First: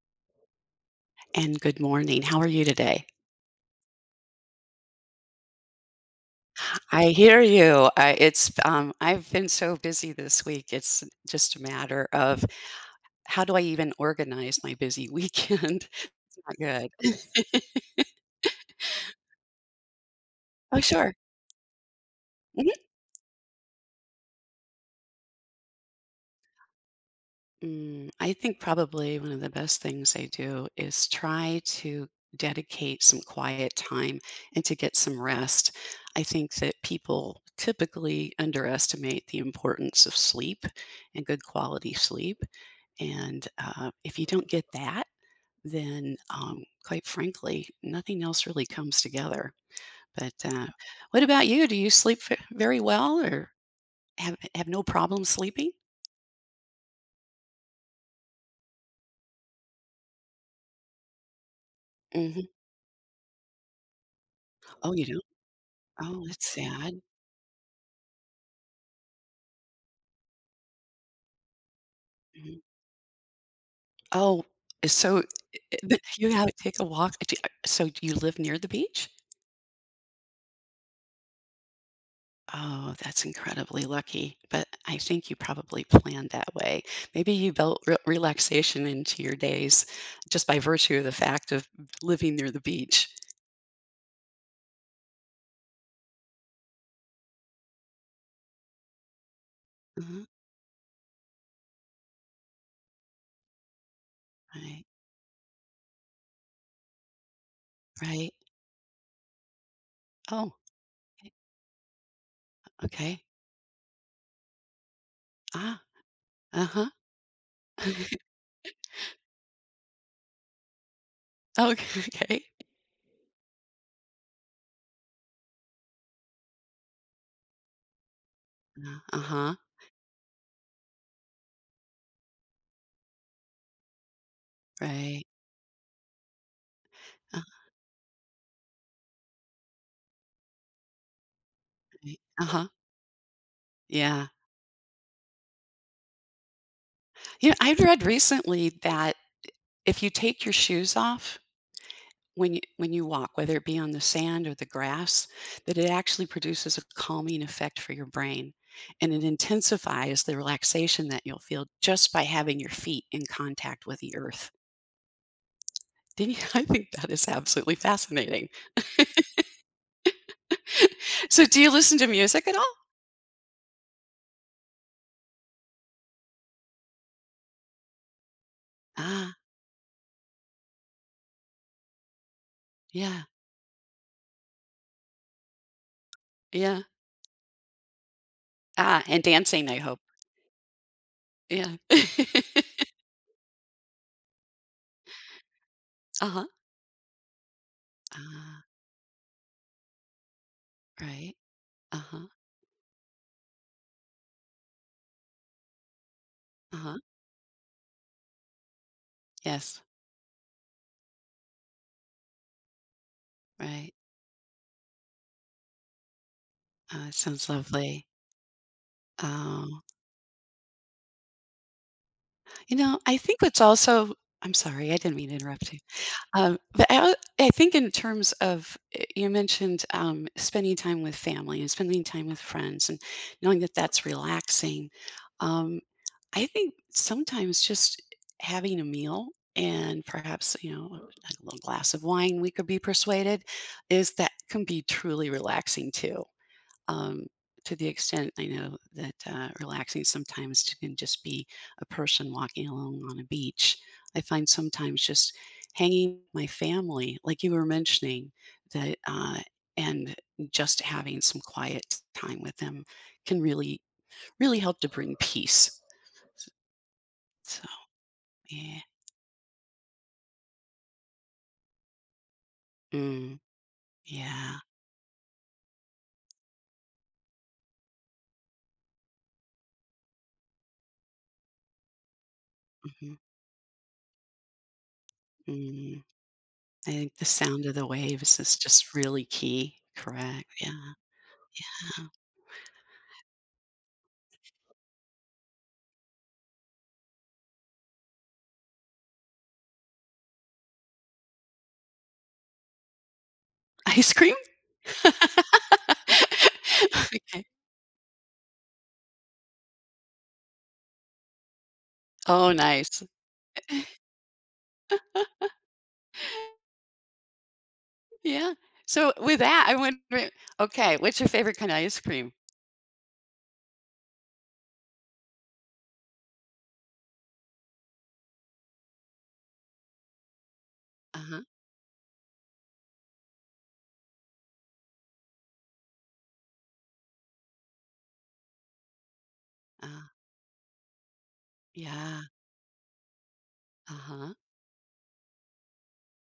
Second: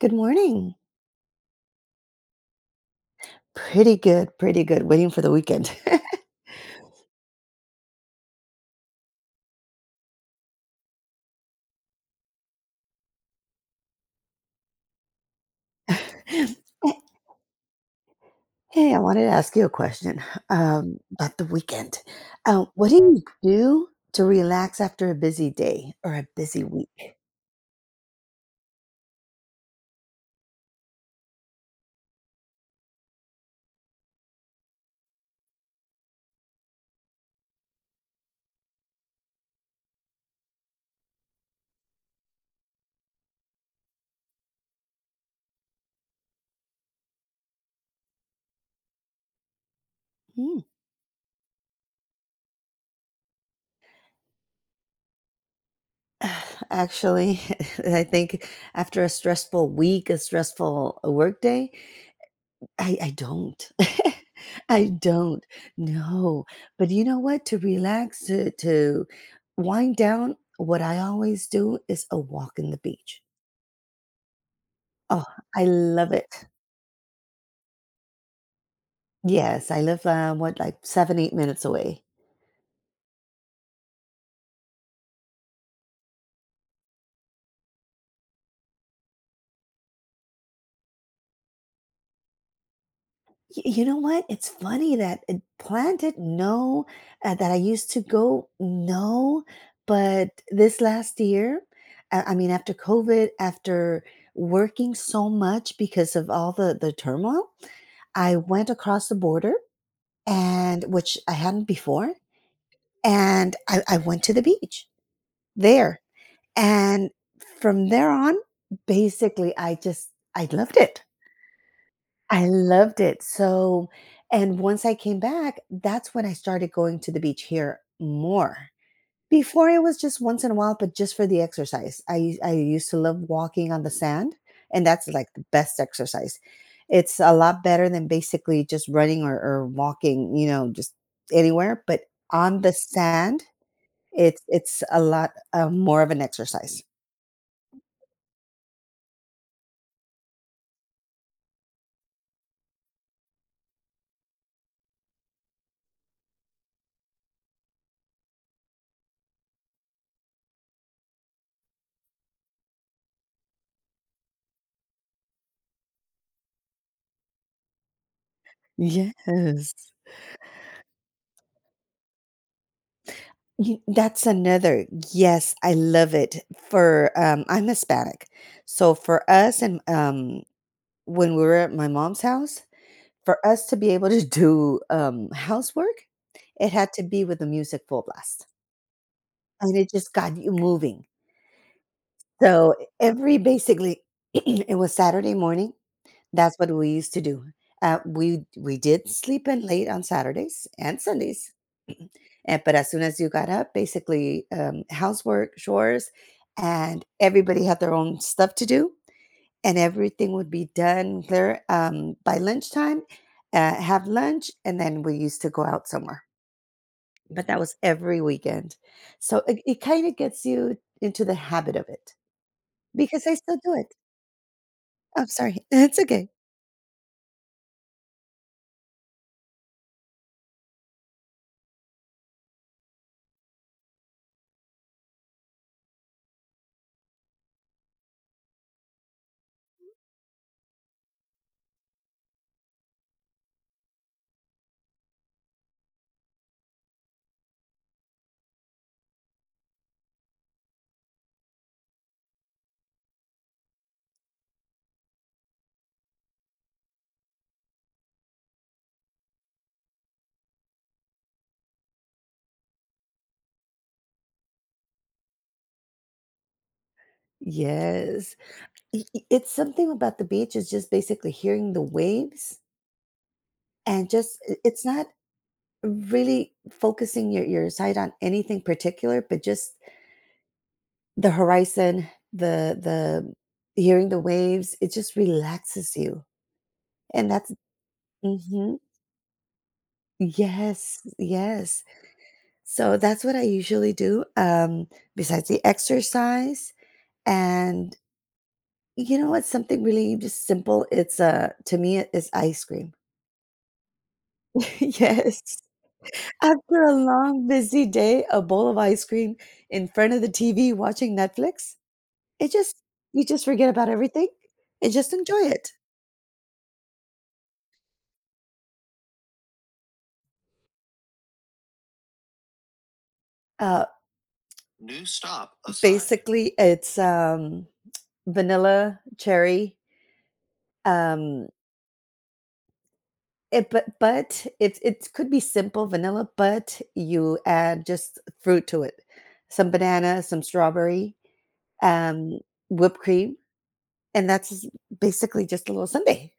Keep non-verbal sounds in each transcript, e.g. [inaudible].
Good morning. And good morning. How are you today? Pretty good, pretty good. Waiting for the weekend. [laughs] I hear you. I've been so busy this week. It's just a matter of how do I even organize my busy weekend? [laughs] Not good. [laughs] Hey, I wanted to ask you a question Oh, sure. about the weekend. What do you do to relax after a busy day or a busy week? I think probably one of the best things I do is try to dedicate some quiet time and to get some rest. I think that people typically underestimate the importance of sleep and good quality sleep. And If you don't get that, then quite frankly, nothing else really comes together. But Hmm. What about you? Do you sleep very well or have no problem sleeping? Uh, [sighs] Actually, [laughs] I think after a stressful week, a stressful work day, Hmm. I don't. [laughs] I Oh, you don't? don't. Oh, No. that's But sad. you know what? To relax, to wind down, what I always do is a walk Mhm. in the beach. Oh, eh, so Oh, I I love you it. have to take a walk. Do so do you live near the beach? Yes, I live, what, like 7, 8 minutes away. Oh, that's incredibly lucky, but I think you probably planned that way. Maybe you built re relaxation into your days just by virtue of the fact of living near the beach. You know what? It's funny that it planted, no, that I used to go, no. Uh-huh, But this last year, I mean, after COVID, after right, working so much because of all the turmoil, right. I went across the border Oh, and which I hadn't before, okay. and I went to the beach Ah, there. uh-huh. And from there [laughs] on, basically I just I loved it. Okay, okay. I loved it. So and once I came back, that's when I started going to the beach here more. Huh Before it was just once in a while, but just for the exercise. I used to love walking on the sand, and that's like the best exercise. It's a lot better than basically just running or walking, you know, just anywhere. But right, on uh-huh, the sand, yeah. it's a lot, more of an exercise. You know, I read recently that if you take your shoes off when you walk, whether it be on the sand or the grass, that it actually produces a calming effect for your brain, and it intensifies the relaxation that you'll feel just by having your feet in contact with the earth. Didn't you [laughs] I think that is absolutely fascinating. Yes. [laughs] So, do you listen to music at all? Y That's another yes, I love it. For, I'm Hispanic. So, for Ah, us and, when we were at my mom's house, yeah, for us to be able to do, housework, it yeah. had to be with the music full blast, Ah, and dancing, and I it hope. just got you moving. Yeah. [laughs] So, every basically [clears throat] it was Saturday morning, Uh-huh. that's what we used to do. We Ah, we did sleep in late on Saturdays and right. Sundays, Uh-huh, [clears throat] and but as soon as you got up, basically, housework, chores, uh-huh. and everybody had their own stuff to do, and Yes, everything would be done there by lunchtime. Right. Have lunch, and then we used to go out somewhere. Ah, it But sounds that was lovely. every weekend, so it Oh, kind of gets you into the habit of it you know, I because I think still what's do it. also I'm sorry, I didn't I'm mean to sorry, [laughs] interrupt you. it's okay. But I think in terms of you mentioned spending time with family and spending time with friends and knowing that that's relaxing. Um, I think sometimes just having a meal and perhaps a little glass of wine, we could be persuaded, is that can be truly relaxing too. um, to the extent I know that relaxing sometimes can just be a person walking alone on a beach. I find sometimes just hanging with my family, like you were mentioning, that and just having some quiet time with them can really, really help to bring peace. So Yes, yeah, it's something about the beach is just basically hearing the waves mm, and just yeah. it's not really focusing your sight on anything particular, but just the horizon, the Hmm. the hearing the waves, it just relaxes Mm. you, I think the and that's sound of the waves is mhm. just really key. Correct. Yeah. Yes, yes. So that's what I usually do, besides the exercise, and you know what's something really just simple, it's, to me, it's ice cream. [laughs] Ice cream. [laughs] [laughs] Yes. After [laughs] a Okay. long, busy day, a bowl of ice cream in front of the TV watching Netflix, it Oh, just nice. you just forget about everything and just enjoy it. Yeah. So with that, I went. Okay, what's your favorite kind of ice cream? Uh New stop assigned. Basically, it's vanilla, cherry. Uh-huh. Um, it, but it could be simple vanilla, but you add just fruit to it, some Uh, banana, some strawberry, yeah. um, whipped cream, and Uh-huh. that's basically just a little sundae.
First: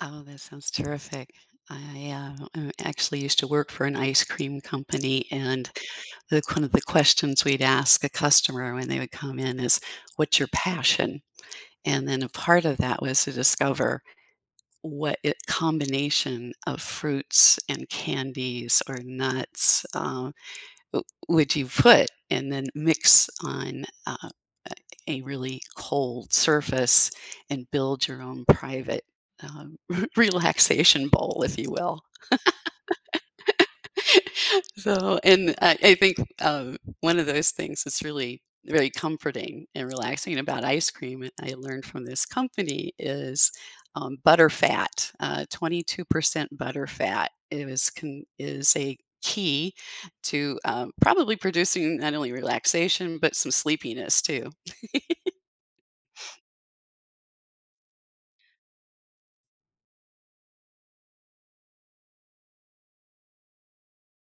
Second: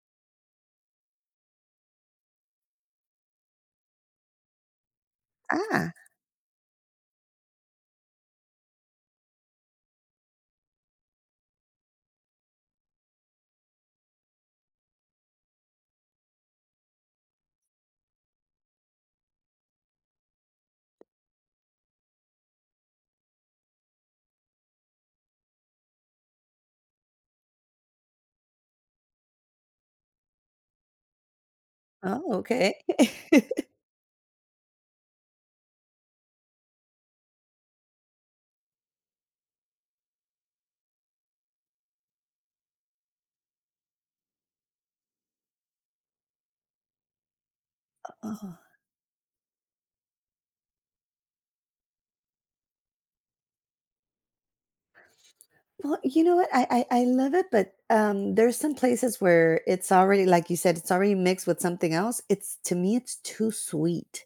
Oh, that sounds terrific. I, I actually used to work for an ice cream company, and Ah. the one of the questions we'd ask a customer when they would come in is, "What's your passion?" And then a part of that was to discover what it, combination of fruits and candies or nuts, would you put and then mix on a really cold surface and build your own private um, [laughs] relaxation bowl, if you will. Oh, okay. [laughs] [laughs] So I think one of those things that's really very comforting and relaxing about ice cream, and I learned from this company, is butterfat. 22% butterfat Oh, is a key to probably producing not only relaxation but some sleepiness too. well, you know what? I love it, but there's some places where it's already, like you said, it's already mixed with something else. It's to me, it's too sweet.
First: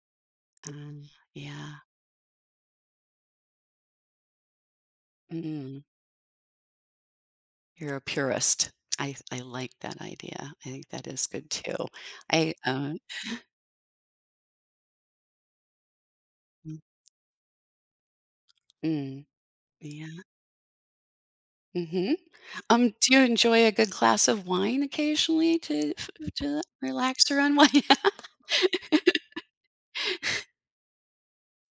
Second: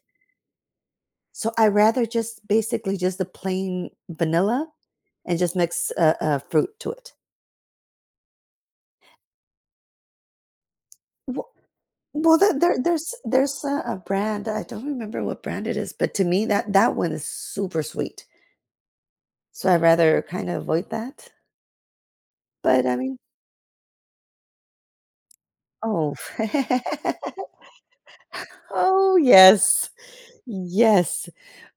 Um, So I yeah, rather just basically just the plain vanilla and just mm, mix fruit to it. you're a purist. I like that idea. I think that is good too. Well, there I there there's there's a brand, I don't remember what brand it is, but to me, that Mm, that one is super sweet, mm, so I'd yeah. rather kinda avoid that, Mhm. but I Do mean. you enjoy a good glass of wine occasionally to f Oh. to relax or [laughs] unwind? [laughs] Oh, yes. Yes.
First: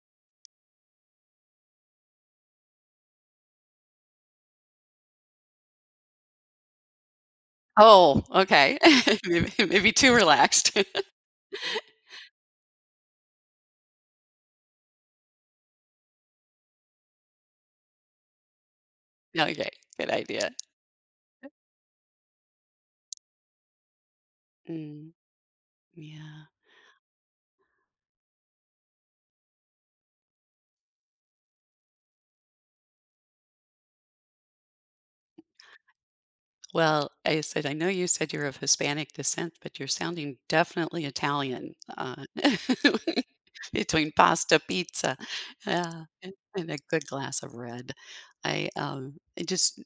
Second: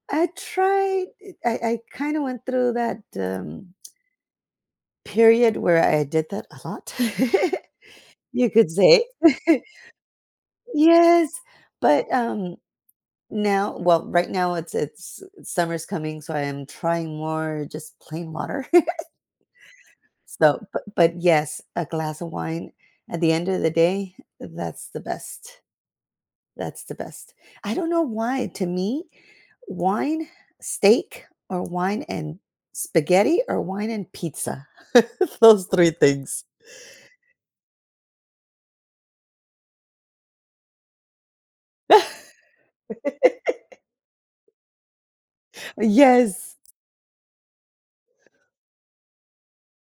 I tried I kinda went through that, period where I did that a lot, [laughs] Oh, you could okay. say. [laughs] Maybe [laughs] maybe too relaxed. [laughs] Yes, but, now well, right now it's summer's coming, so I am trying more just plain water. Okay, good idea. So, but yes, a glass of wine at the end of the day, that's the Mm, best. yeah. That's the best. I don't know why. To me, wine, steak, or wine and spaghetti, or wine and pizza. [laughs] Those 3 things. Well, I said I know you said you're of Hispanic descent, but you're sounding definitely Italian, [laughs] [laughs] between pasta, pizza, yeah, and Yes. A good glass of red. I just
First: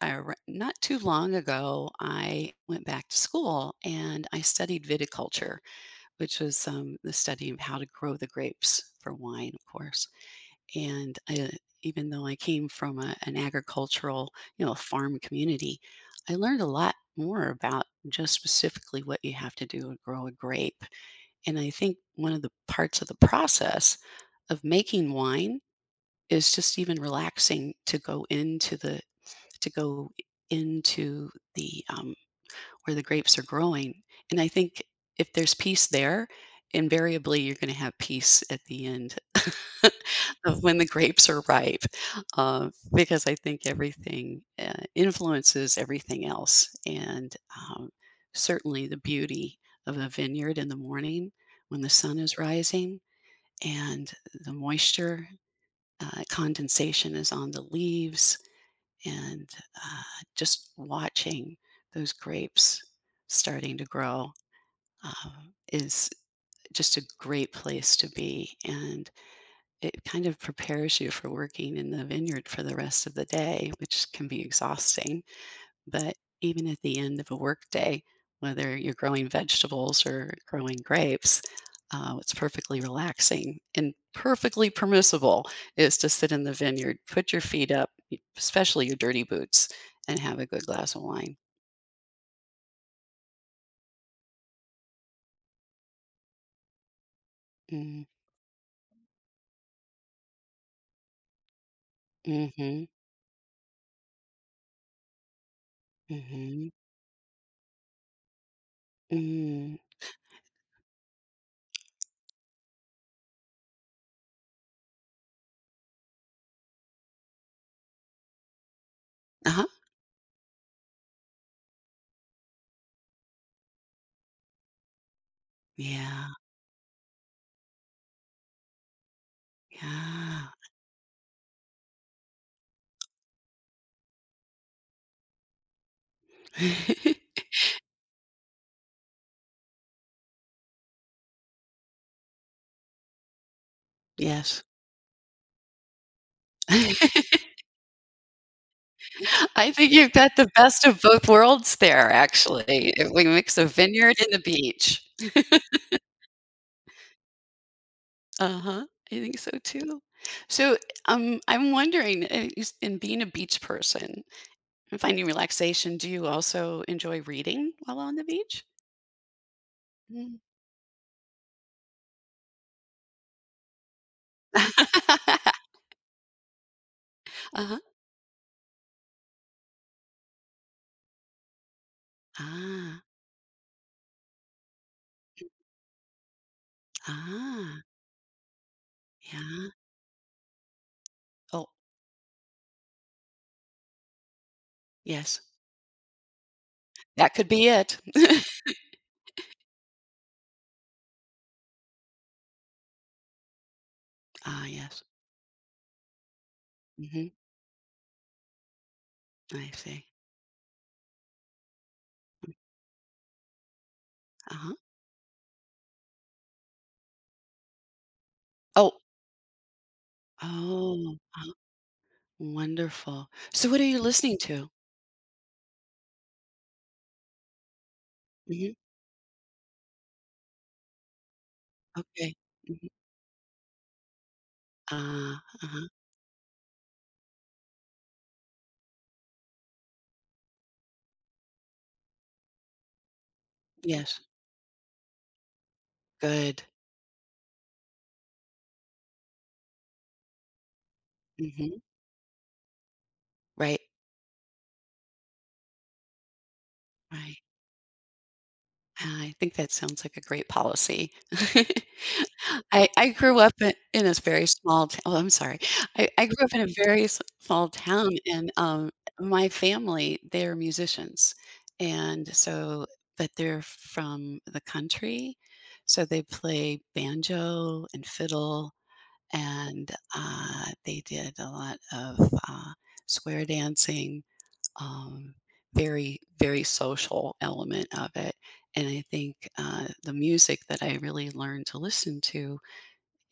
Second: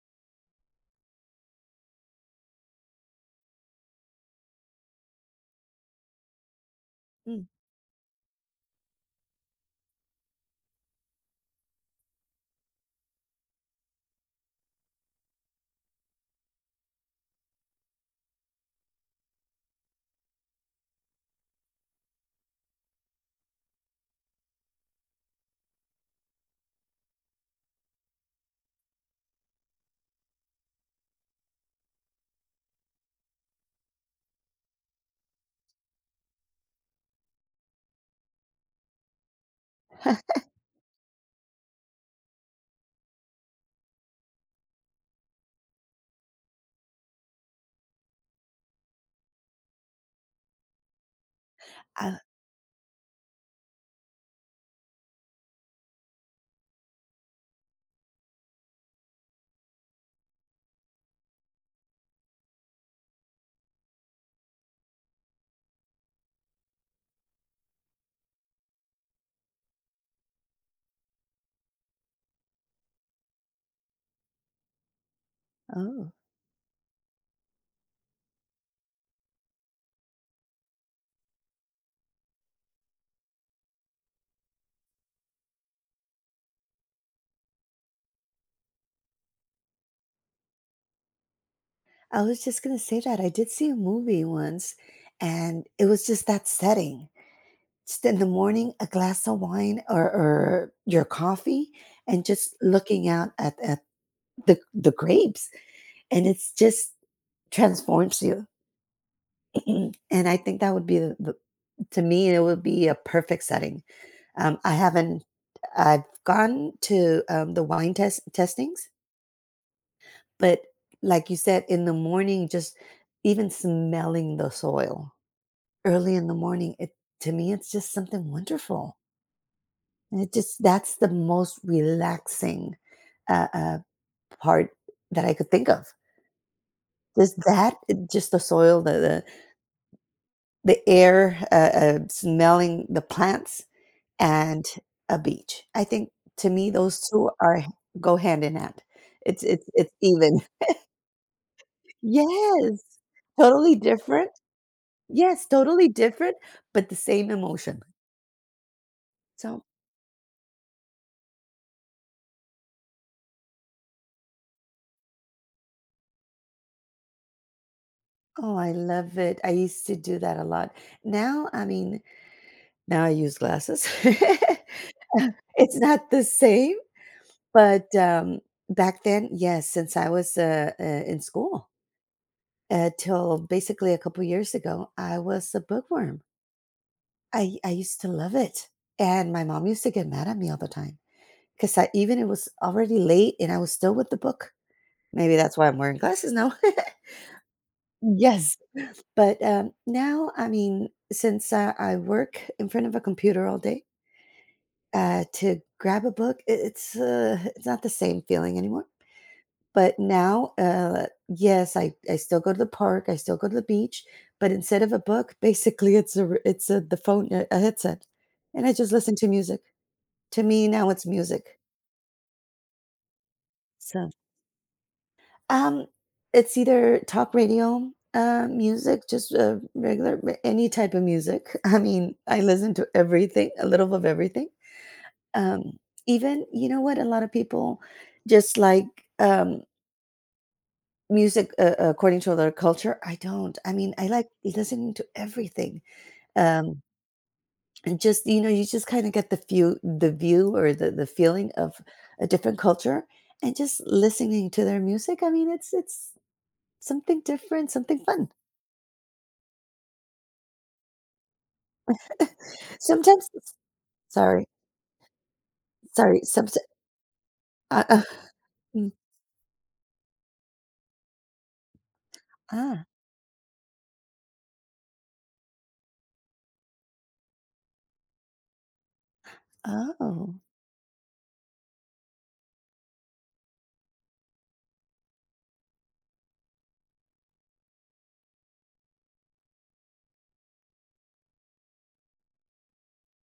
I re- Not too long ago, I went back to school and I studied viticulture, which was the study of how to grow the grapes for wine, of course. And I, even though I came from an agricultural, you know, farm community, I learned a lot more about just specifically what you have to do to grow a grape. And I think one of the うん。I parts of the process of making wine is just even relaxing to go into the to go into the where the grapes are growing. And I think if there's peace there, invariably you're going to have peace at the end [laughs] of when the grapes are ripe, because I think everything influences everything else, and certainly the beauty of a vineyard in the morning when the sun is rising and the moisture condensation is on the leaves and uh, just watching those grapes starting to grow uh, is just a great place to be, and it kind of prepares you for working in the vineyard for the rest of the day, which can be exhausting, oh, but even at the end of a workday, whether you're growing vegetables or growing grapes, it's perfectly relaxing and perfectly permissible is to sit in the vineyard, put your feet up, especially your dirty boots, and have a good glass of wine. I was just gonna say that. I did see a movie once, and it was just that setting. Just Mm, in the morning, a glass of wine or your coffee, and just mm-hmm, looking out at the grapes, and it's mm-hmm, just transforms you. [clears throat] mm. And I think that would be the- to me it would be a perfect setting. I haven't I've gone to the wine testings, Uh-huh. but like you said, in the morning, just even smelling the soil early in Yeah, the morning, it to me it's just something wonderful. And it yeah. just that's the most relaxing uh, uh, part that I could think of. Just that, it- just the soil, the air, smelling the plants, [laughs] Yes. and a beach. I think to me those 2 [laughs] are go hand in hand. It's it's I it's think you've got even. the [laughs] best of both worlds there, actually. Yes. If we mix a Totally vineyard different. and the beach. Yes, totally different, but the same emotion. Uh-huh. I think so So too. So, I'm wondering, is- in being a beach person and finding relaxation, do you also enjoy reading while on the oh, beach? I love it. I used to do that Mm. a lot. Now, I mean, now I use glasses. [laughs] It's [laughs] not the same, Uh-huh. but, back then, yes, since I was, in school. Ah, Till basically a couple years ago, I was a bookworm. I ah, used to love it, and my mom yeah. used to get mad at me all the time Oh, because I even it was already late and I was still with the book. Maybe yes. that's why I'm wearing glasses now. [laughs] That could be it. [laughs] Yes, but now, I mean, since I work in front of a computer all day, Ah, yes. To grab a book, Hmm. It's not the same feeling anymore. I But see. now, yes, I still go to the park, I still go to the beach, but Uh-huh. instead of a book, [laughs] basically it's a r it's a the phone a headset, and I just Oh, listen to music. To me, now it's oh, music. wonderful. So, what are you So, listening to? um, it's either talk radio, Hmm. music, just, regular r any type of music. [laughs] I mean, Okay. I listen to Mhm. everything, a little of everything. Ah, Um, uh-huh. even you know what? A lot of people just like, um music, according to other culture, I don't. I mean, I Yes. like listening to everything, Good. um, and just, you know, you just kinda get the view or the feeling Hmm. of a different culture, and just Right. listening to their music, I mean, it's something Right. different, something fun. I think that sounds like a great policy. [laughs] [laughs] I Sometimes grew up in this sorry, very small town Oh, I'm sorry. Sorry, I grew some up in a very s small uh, uh, town, and, mm, my family, they're musicians, and ah, so but they're from the country, so they play banjo and fiddle, and, oh, they did a lot of, uh, square dancing, um, very very social element of it, and I think the music that I really learned to listen to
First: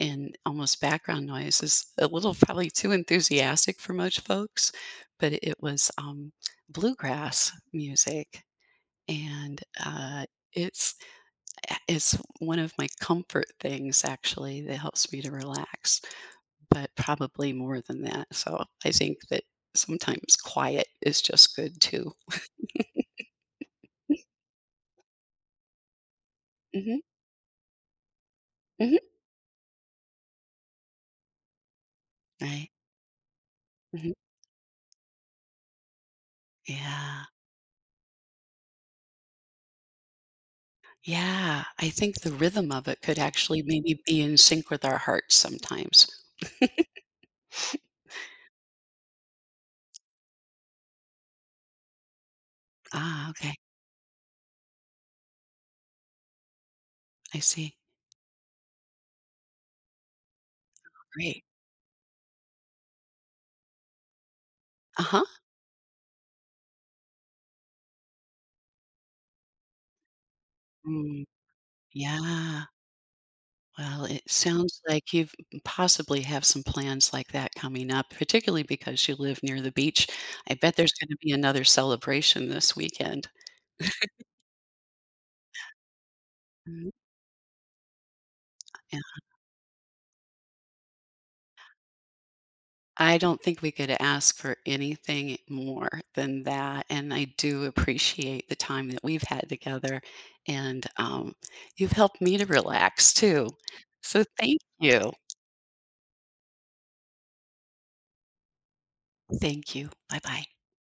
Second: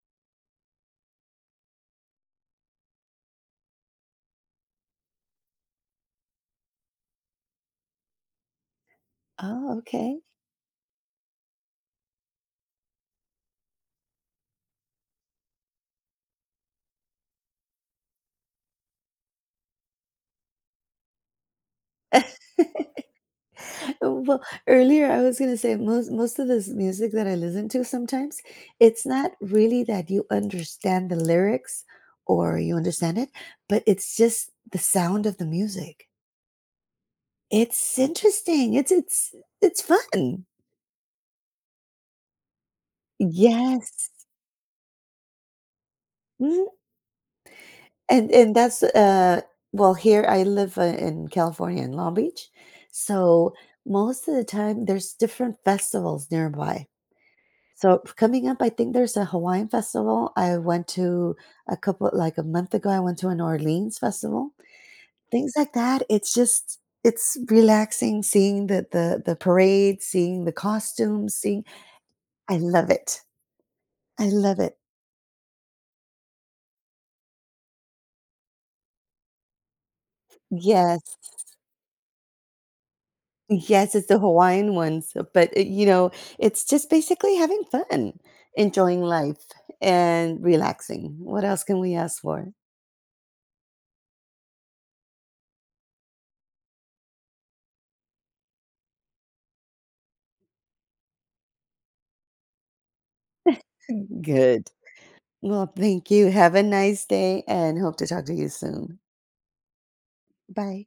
and almost background noise is a little probably too enthusiastic for most folks, but it was bluegrass music, and oh, okay. uh, it's it's one of my comfort things actually that helps me to relax, but probably more than that, so I think that sometimes quiet is just good too. [laughs] [laughs] Oh, well, earlier I was gonna say most most of this Mhm, music that I listen to sometimes, mhm. it's not really that you understand the lyrics or Right? you understand it, but Mhm. it's just the sound of the music. Yeah. It's interesting. It's fun. Yeah. I think the rhythm of it could actually maybe Yes. be in sync with our hearts sometimes. Mhm. [laughs] And that's well here I live in California in Long Beach. Ah, So okay. most of the time there's different festivals nearby. I see. So coming up, I think there's a Hawaiian festival. I went to Great. a couple like a month ago, I went to an Orleans festival. Uh-huh. Things like that. It's just it's relaxing seeing the parade, seeing the Mm, costumes, seeing I yeah. love it. Well, I it love it. sounds like you've possibly have some plans like that coming up, particularly because you live near the beach. I bet there's Yes. gonna be another celebration this weekend. Yes, it's the Hawaiian ones, but it, you know, it's just Mhm. basically having fun, enjoying life and relaxing. What else can we ask for? I don't think we could ask for anything more than that, and I do appreciate the time that we've had together, and, you've helped me to relax too. So thank Good. you. Well, thank you. Have a nice day and hope to talk to you soon. Thank you. Bye-bye. Bye.